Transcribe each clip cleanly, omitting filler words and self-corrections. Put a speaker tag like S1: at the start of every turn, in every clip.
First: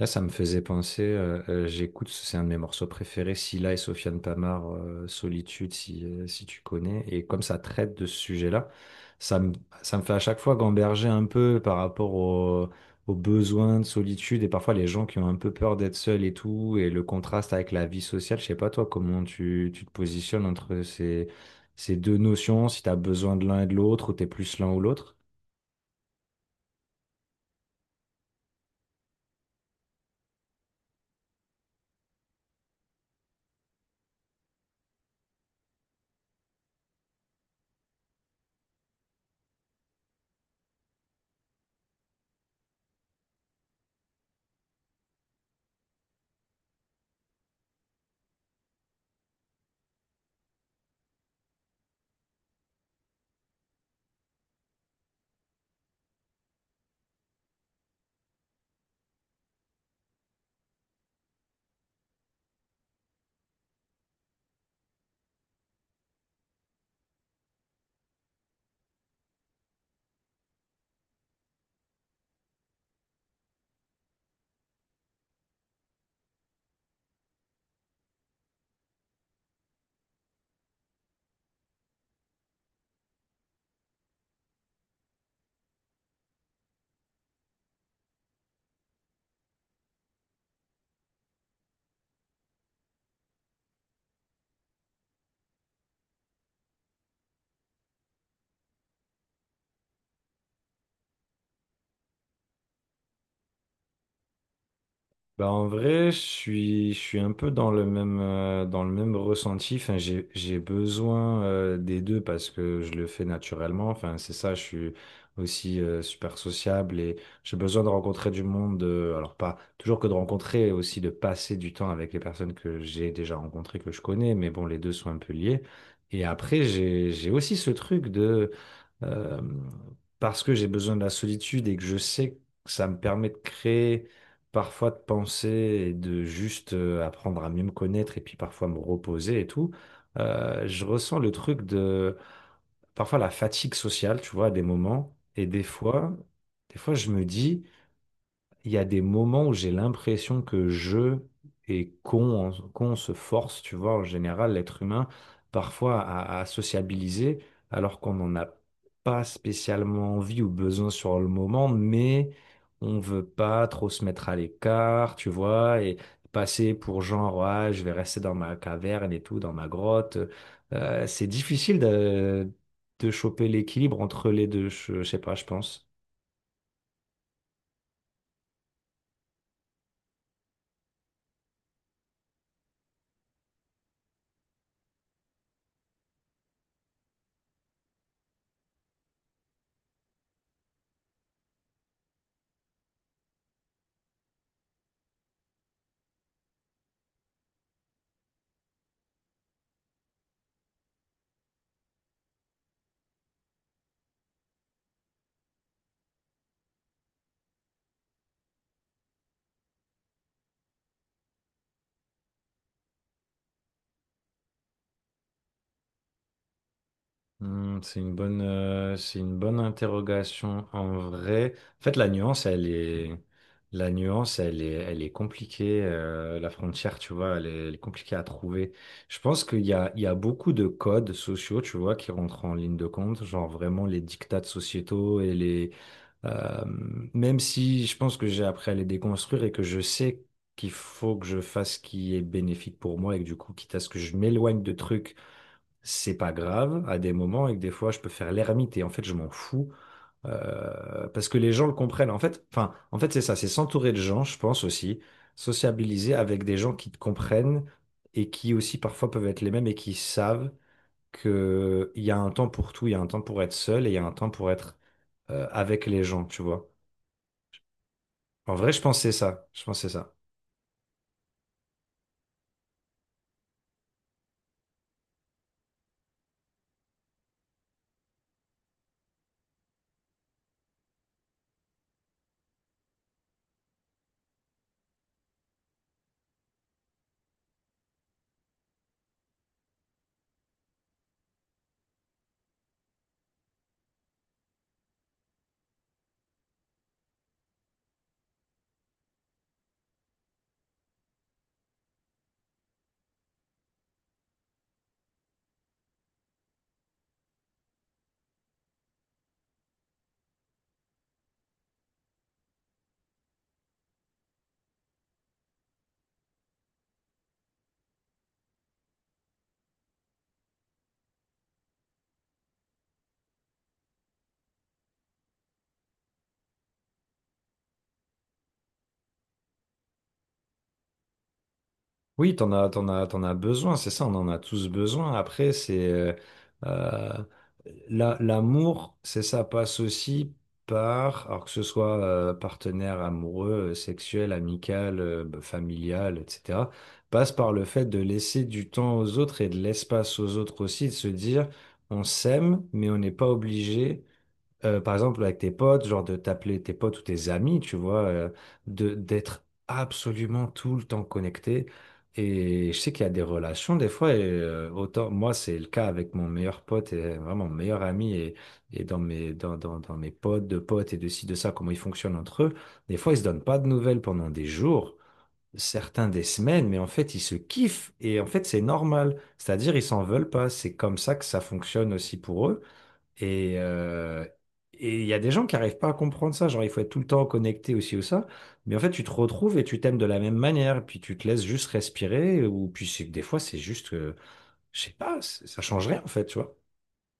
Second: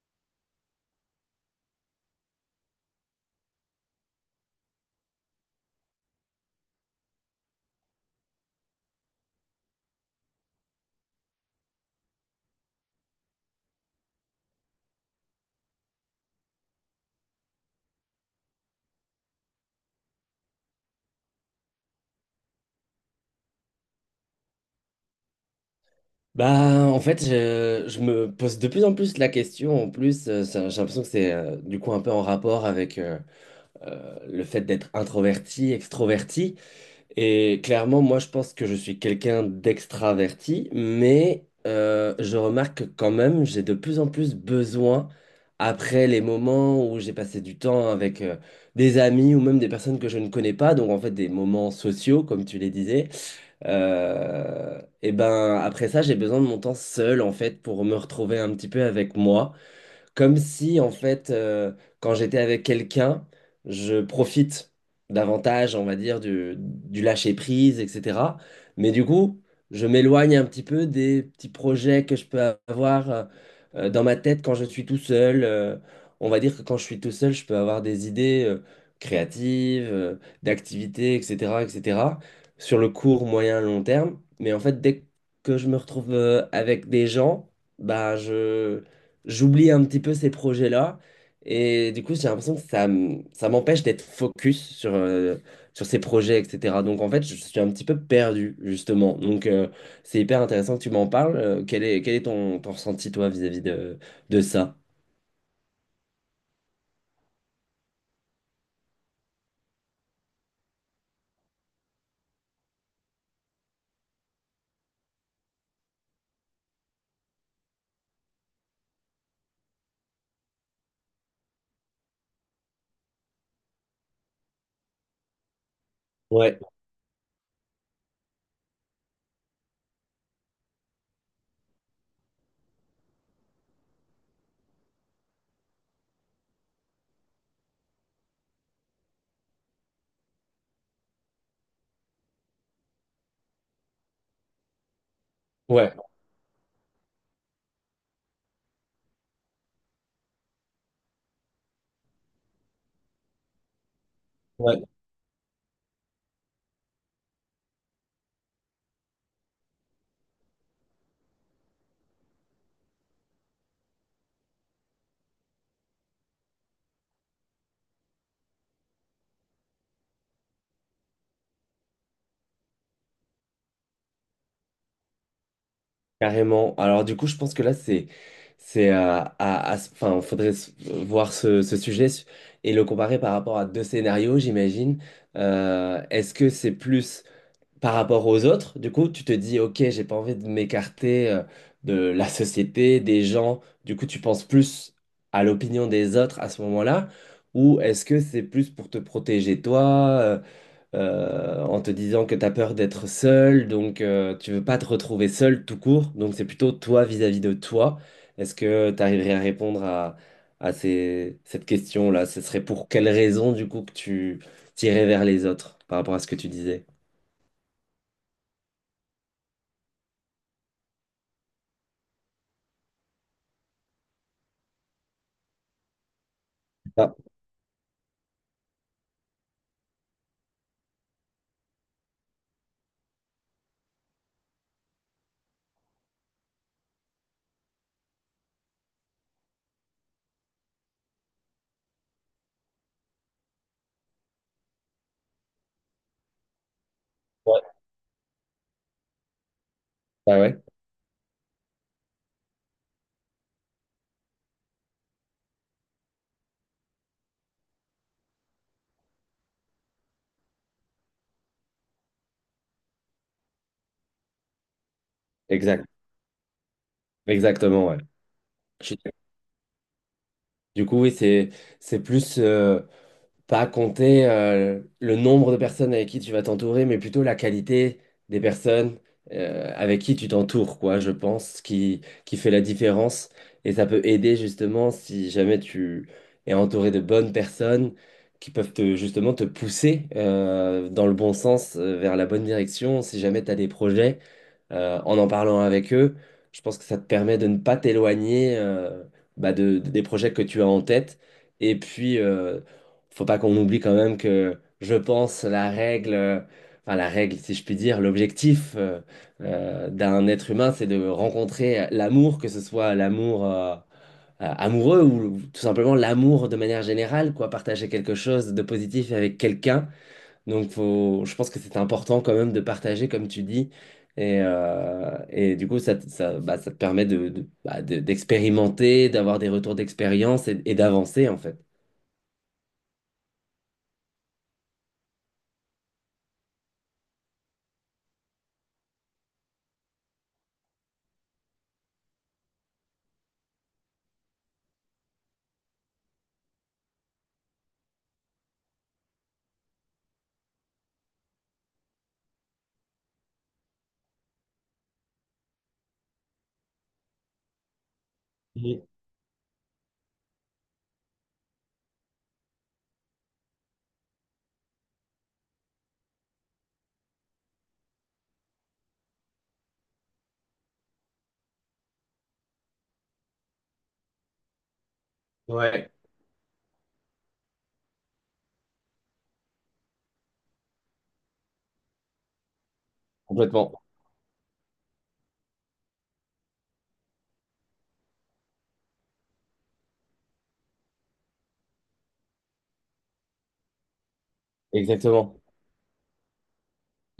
S1: Là, ça me faisait penser, j'écoute, c'est un de mes morceaux préférés, Scylla et Sofiane Pamart, Solitude, si, si tu connais. Et comme ça traite de ce sujet-là, ça me, ça me fait à chaque fois gamberger un peu par rapport aux besoins de solitude et parfois les gens qui ont un peu peur d'être seuls et tout, et le contraste avec la vie sociale. Je sais pas, toi, comment tu te positionnes entre ces deux notions, si tu as besoin de l'un et de l'autre, ou tu es plus l'un ou l'autre?
S2: Bah, en fait, je me pose de plus en plus la question. En plus, j'ai l'impression que c'est du coup un peu en rapport avec le fait d'être introverti, extroverti. Et clairement, moi, je pense que je suis quelqu'un d'extraverti, mais je remarque que quand même, j'ai de plus en plus besoin, après les moments où j'ai passé du temps avec des amis ou même des personnes que je ne connais pas, donc en fait des moments sociaux, comme tu les disais et ben après ça, j'ai besoin de mon temps seul en fait pour me retrouver un petit peu avec moi. Comme si, en fait, quand j'étais avec quelqu'un, je profite davantage, on va dire, du lâcher-prise, etc. Mais du coup, je m'éloigne un petit peu des petits projets que je peux avoir dans ma tête quand je suis tout seul. On va dire que quand je suis tout seul, je peux avoir des idées créatives, d'activités, etc., etc., sur le court, moyen, long terme. Mais en fait, dès que je me retrouve avec des gens, bah, je j'oublie un petit peu ces projets-là. Et du coup, j'ai l'impression que ça m'empêche d'être focus sur ces projets, etc. Donc, en fait, je suis un petit peu perdu, justement. Donc, c'est hyper intéressant que tu m'en parles. Quel est ton, ton ressenti, toi, vis-à-vis de ça?
S1: Bah en vrai, je suis un peu dans le même ressenti. Enfin, j'ai besoin des deux parce que je le fais naturellement. Enfin, c'est ça, je suis aussi super sociable et j'ai besoin de rencontrer du monde. Alors, pas toujours que de rencontrer, aussi de passer du temps avec les personnes que j'ai déjà rencontrées, que je connais. Mais bon, les deux sont un peu liés. Et
S2: Ouais,
S1: après, j'ai aussi ce truc de euh, parce que j'ai besoin de la solitude et que je sais que ça me permet de créer, parfois de penser et de juste apprendre à mieux me connaître et puis parfois me reposer et tout. Je ressens le truc de parfois la fatigue sociale, tu vois, à des moments. Et
S2: ouais,
S1: des fois, je me dis il y a des moments où j'ai l'impression que je et qu'on se force, tu vois, en général, l'être
S2: ouais,
S1: humain, parfois à sociabiliser, alors qu'on n'en a pas spécialement envie ou besoin sur le moment, mais on veut pas trop se mettre à l'écart, tu vois, et passer pour genre, ah, je vais rester dans ma caverne et tout, dans ma grotte. C'est difficile de choper l'équilibre entre les deux, je sais pas, je pense.
S2: carrément. Alors, du coup, je pense que là, enfin, faudrait voir ce sujet et le comparer par rapport à deux scénarios, j'imagine. Est-ce que c'est plus par rapport aux autres, du coup, tu te dis, ok, j'ai pas envie de m'écarter de la société, des gens. Du coup, tu penses plus à l'opinion des autres à ce moment-là, ou est-ce que c'est plus pour te protéger toi, en te disant que tu as peur d'être seul, donc tu veux pas te retrouver seul tout court, donc c'est plutôt toi vis-à-vis de toi. Est-ce que tu arriverais à répondre à cette question-là? Ce serait pour quelle raison, du coup, que tu tirais vers les autres par rapport à ce que tu disais?
S1: C'est une bonne interrogation en vrai. En fait, la nuance, elle est compliquée. La frontière, tu
S2: Ah,
S1: vois, elle est compliquée à trouver. Je pense qu'il y a beaucoup de codes sociaux, tu vois, qui rentrent en ligne de compte, genre vraiment les dictats sociétaux et euh, même si je pense que j'ai appris à les déconstruire et que je sais qu'il faut que je fasse ce qui est bénéfique pour moi et que du coup, quitte à ce que je m'éloigne de trucs, c'est pas grave à des moments et que
S2: ouais.
S1: des fois je peux faire l'ermite et en fait je m'en fous
S2: Bah ouais,
S1: parce que les gens le comprennent. En fait, enfin, en fait c'est ça, c'est s'entourer de gens, je pense aussi, sociabiliser avec des gens qui te comprennent et qui aussi parfois peuvent être les mêmes et qui savent que il y a un temps pour tout, il y a un temps pour être seul et il y a un temps pour être avec
S2: exact,
S1: les gens, tu vois.
S2: exactement, ouais.
S1: En vrai, je
S2: Je-
S1: pense que c'est ça. Je pense que c'est ça.
S2: Du coup, oui, c'est plus pas compter le nombre de personnes avec qui tu vas t'entourer, mais plutôt la qualité des personnes avec qui tu t'entoures, quoi, je pense, qui fait la différence. Et ça peut aider justement si jamais tu es entouré de bonnes personnes qui peuvent te, justement te pousser dans le bon sens, vers la bonne direction, si jamais tu as des projets. En parlant avec eux, je pense que ça te permet de ne pas t'éloigner bah, des projets que tu as en tête. Et puis, faut pas qu'on oublie quand même que je pense la règle, enfin la règle, si je puis dire, l'objectif d'un être humain, c'est de rencontrer l'amour, que ce soit l'amour amoureux ou tout simplement l'amour de manière générale, quoi, partager quelque chose de positif avec quelqu'un. Donc, faut, je pense que c'est important quand même de partager, comme tu dis. Et du coup, bah, ça te permet bah, d'expérimenter, d'avoir des retours d'expérience et d'avancer, en fait.
S1: Oui, t'en as besoin, c'est ça, on en a tous besoin. Après, c'est euh, l'amour, c'est ça passe aussi par, alors que ce soit partenaire amoureux, sexuel, amical, bah, familial, etc., passe par le fait de laisser du temps aux autres et de l'espace aux autres aussi, de se dire, on s'aime, mais on n'est pas obligé, par exemple, avec tes potes, genre de t'appeler tes potes ou tes amis, tu vois, de d'être absolument tout le temps connecté. Et je sais qu'il y a des relations, des fois, autant, moi, c'est le cas avec mon meilleur pote, et vraiment mon meilleur ami, et, dans mes potes, de potes, et de ci, de ça, comment ils fonctionnent entre eux. Des fois, ils se donnent pas de nouvelles pendant des jours,
S2: Ouais.
S1: certains des semaines, mais en fait, ils se kiffent, et en fait, c'est normal. C'est-à-dire, ils s'en veulent pas. C'est comme ça que ça fonctionne aussi pour eux. Et,
S2: Complètement.
S1: euh, et il y a des gens qui n'arrivent pas à comprendre ça. Genre, il faut être tout le temps connecté aussi ou ça. Mais en fait, tu te retrouves et tu t'aimes de la même manière. Puis tu te laisses juste respirer. Ou puis des fois, c'est juste que, je sais pas,
S2: Exactement.
S1: ça change rien en fait, tu vois.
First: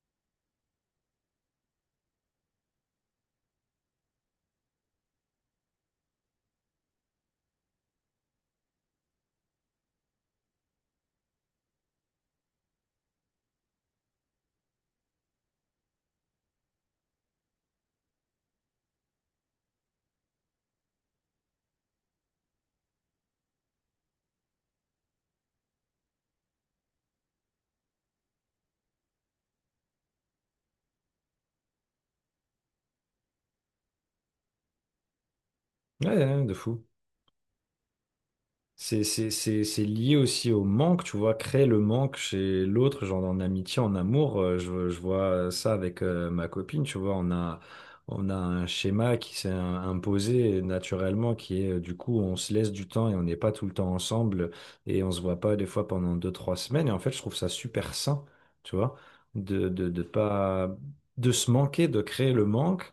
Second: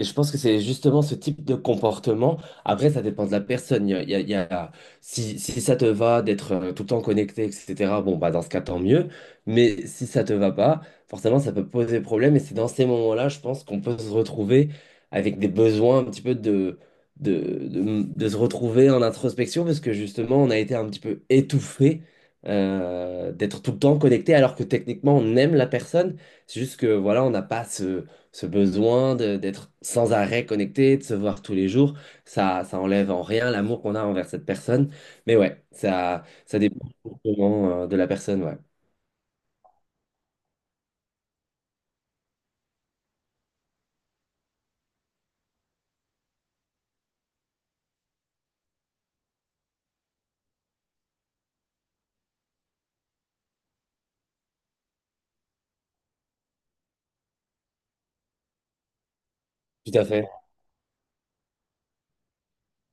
S2: Et je pense que c'est justement ce type de comportement. Après, ça dépend de la personne. Il y a, il y a- il y a- Si ça te va d'être tout le temps connecté, etc., bon, bah, dans ce cas, tant mieux. Mais si ça te va pas, forcément, ça peut poser problème. Et c'est dans ces moments-là, je pense qu'on peut se retrouver avec des besoins un petit peu de se retrouver en introspection, parce que justement, on a été un petit peu étouffé d'être tout le temps connecté, alors que techniquement, on aime la personne. C'est juste que, voilà, on n'a pas ce besoin d'être sans arrêt connecté, de se voir tous les jours, ça enlève en rien l'amour qu'on a envers cette personne. Mais ouais,
S1: Ouais,
S2: ça,
S1: ouais, de
S2: ça
S1: fou.
S2: dépend vraiment, de la personne, ouais.
S1: C'est lié aussi au manque, tu vois, créer le manque chez l'autre, genre en amitié, en amour. Je vois ça avec ma copine, tu vois, on a un schéma qui s'est imposé naturellement, qui est du coup, on se laisse du temps et on n'est pas tout le temps ensemble et on se voit pas des fois pendant deux, trois semaines. Et en fait, je trouve ça super sain, tu vois,
S2: Tout
S1: de
S2: à fait.
S1: pas, de se manquer, de créer le manque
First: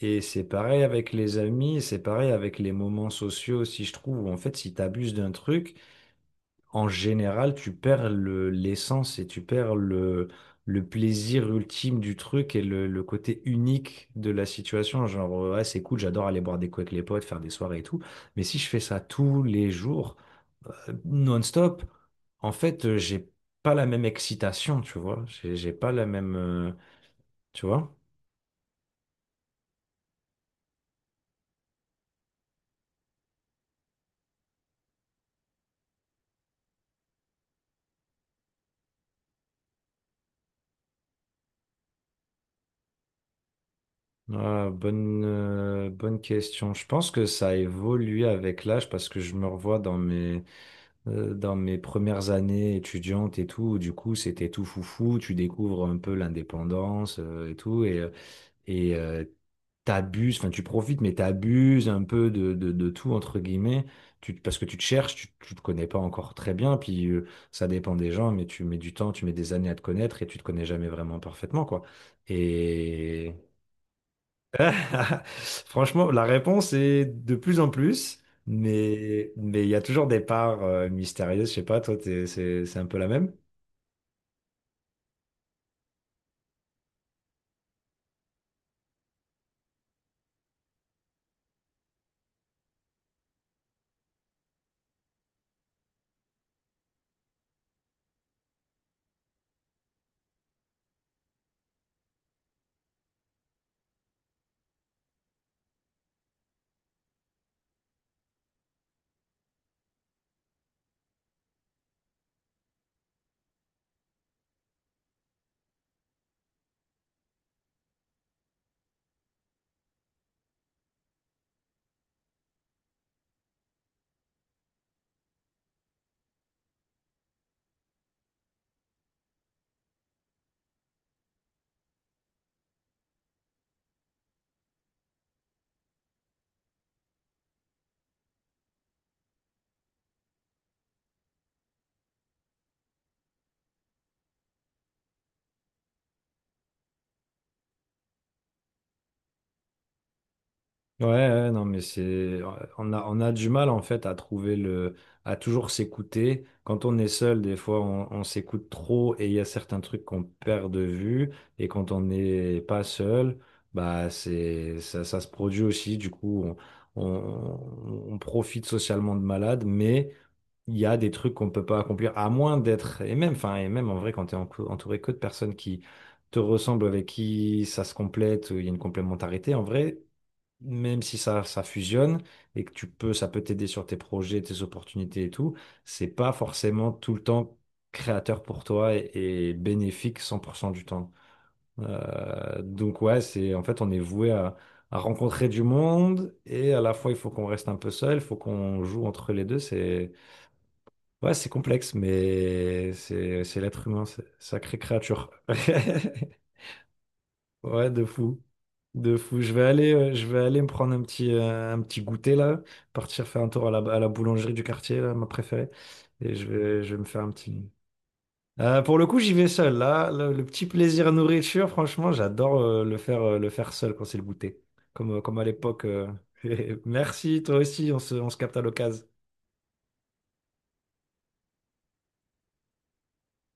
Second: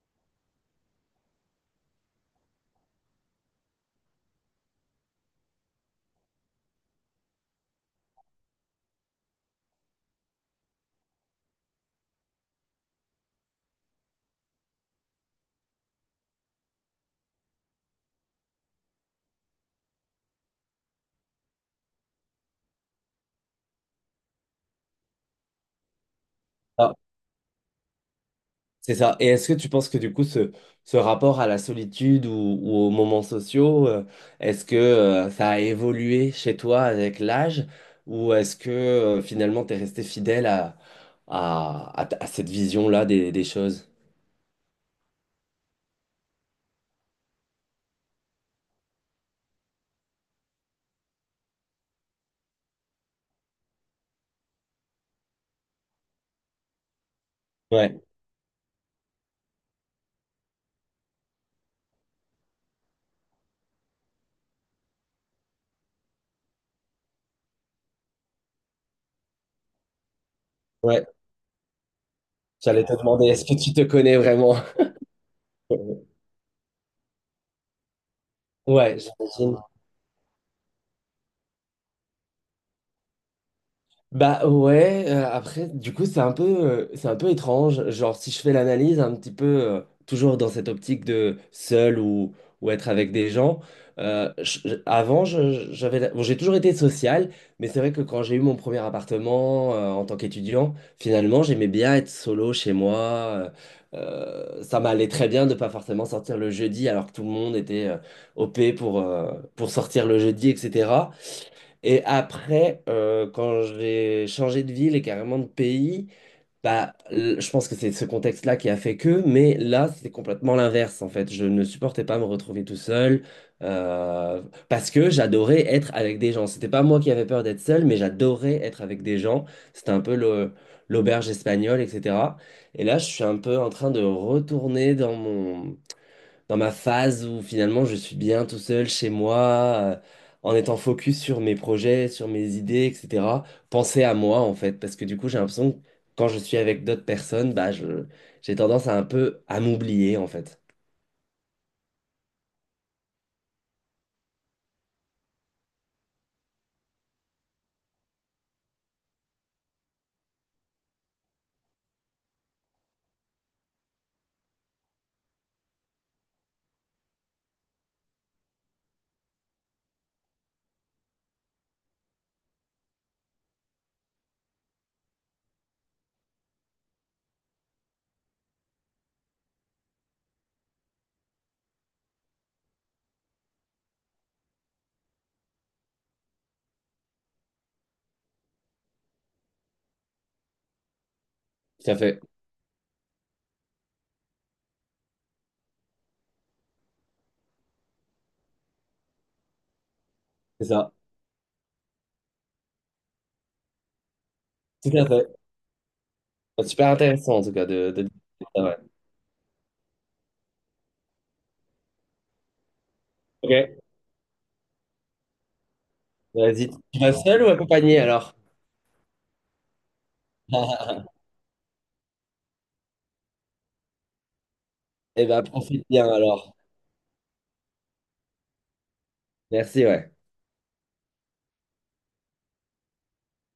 S1: et c'est pareil avec les amis, c'est pareil avec les moments sociaux aussi, je trouve, où en fait, si tu abuses d'un truc, en général, tu perds l'essence et tu perds le plaisir ultime du truc et le côté unique de la situation. Genre, ouais, c'est cool, j'adore aller boire des coups avec les potes, faire des soirées et tout. Mais si je fais ça tous les jours, non-stop, en fait, j'ai pas la même excitation, tu vois. J'ai pas la même,
S2: Ah,
S1: tu vois.
S2: c'est ça. Et est-ce que tu penses que du coup, ce rapport à la solitude ou aux moments sociaux, est-ce que, ça a évolué chez toi avec l'âge ou est-ce que, finalement, tu es resté fidèle à cette vision-là des choses?
S1: Ah, bonne question. Je pense que ça a évolué avec l'âge parce que je me revois dans mes premières années étudiantes et tout, où du coup, c'était tout foufou. Tu découvres un peu l'indépendance, et tout.
S2: Ouais,
S1: Et euh, T'abuses, enfin, tu profites, mais t'abuses un peu de tout, entre guillemets. Parce que tu te cherches, tu te connais pas encore très bien. Puis ça dépend des gens, mais tu mets du temps, tu mets des années à te connaître et tu te connais jamais
S2: ouais.
S1: vraiment parfaitement, quoi.
S2: J'allais te demander,
S1: Et.
S2: est-ce que tu te connais vraiment?
S1: Franchement, la réponse est de plus en plus,
S2: Ouais,
S1: mais
S2: j'imagine.
S1: mais il y a toujours des parts mystérieuses. Je sais pas, toi, c'est un peu la même?
S2: Bah ouais, après, du coup, c'est un peu étrange. Genre, si je fais l'analyse un petit peu, toujours dans cette optique de seul ou être avec des gens, je- avant, je- j'avais, la- bon, j'ai toujours été social, mais c'est vrai que quand j'ai eu mon premier appartement, en tant qu'étudiant, finalement, j'aimais bien être solo chez moi. Ça m'allait très bien de pas forcément sortir le jeudi alors que tout le monde était, OP pour, pour sortir le jeudi, etc. Et après, quand j'ai changé de ville et carrément de pays, bah, je pense que c'est ce contexte-là qui a fait que, mais là, c'était complètement l'inverse, en fait. Je ne supportais pas me retrouver tout seul, euh, parce que j'adorais être avec des gens. C'était pas moi qui avais peur d'être seul, mais j'adorais être avec des gens. C'était un peu l'auberge espagnole, etc. Et là, je suis un peu en train de retourner dans ma phase où finalement je suis bien tout seul chez moi, euh, en étant focus sur mes projets, sur mes idées, etc. Penser à moi en fait, parce que du coup j'ai l'impression que quand je suis avec d'autres personnes, bah je j'ai tendance à un peu à m'oublier en fait.
S1: Ouais, ouais, non, mais on a du mal en fait à trouver à toujours s'écouter. Quand on est seul, des fois, on s'écoute trop et il y a certains trucs qu'on perd de vue. Et quand on n'est pas seul, bah ça se produit aussi. Du coup, on profite socialement de malade, mais il y a des trucs qu'on ne peut pas accomplir, à moins d'être, et même en vrai, quand tu es entouré que de personnes qui te ressemblent, avec qui ça se complète, où il y a une complémentarité, en vrai, même si ça fusionne et que ça peut t'aider sur tes projets, tes opportunités et tout, c'est pas forcément tout le temps créateur pour toi et bénéfique 100% du temps.
S2: Tout à fait,
S1: Donc ouais, c'est, en fait, on est voué à rencontrer du monde et à la fois il faut qu'on reste un peu seul, il faut qu'on joue entre les deux, c'est
S2: c'est ça.
S1: ouais, c'est complexe, mais c'est l'être humain, sacrée
S2: Tout à fait.
S1: créature.
S2: C'est super intéressant en tout cas
S1: Ouais,
S2: de,
S1: de
S2: de...
S1: fou.
S2: Ah ouais.
S1: De fou. Je vais aller me prendre un petit goûter là, partir faire un
S2: Ok,
S1: tour à la boulangerie du quartier, là, ma préférée. Et je
S2: vas-y.
S1: vais, je
S2: Tu
S1: vais me
S2: vas
S1: faire un
S2: seul ou
S1: petit.
S2: accompagné alors?
S1: Pour le coup, j'y vais seul. Là, le petit plaisir nourriture, franchement, j'adore le faire seul quand c'est le goûter.
S2: Eh
S1: Comme
S2: ben
S1: à l'époque.
S2: profite bien alors.
S1: Merci, toi aussi, on se capte à l'occasion.
S2: Merci, ouais.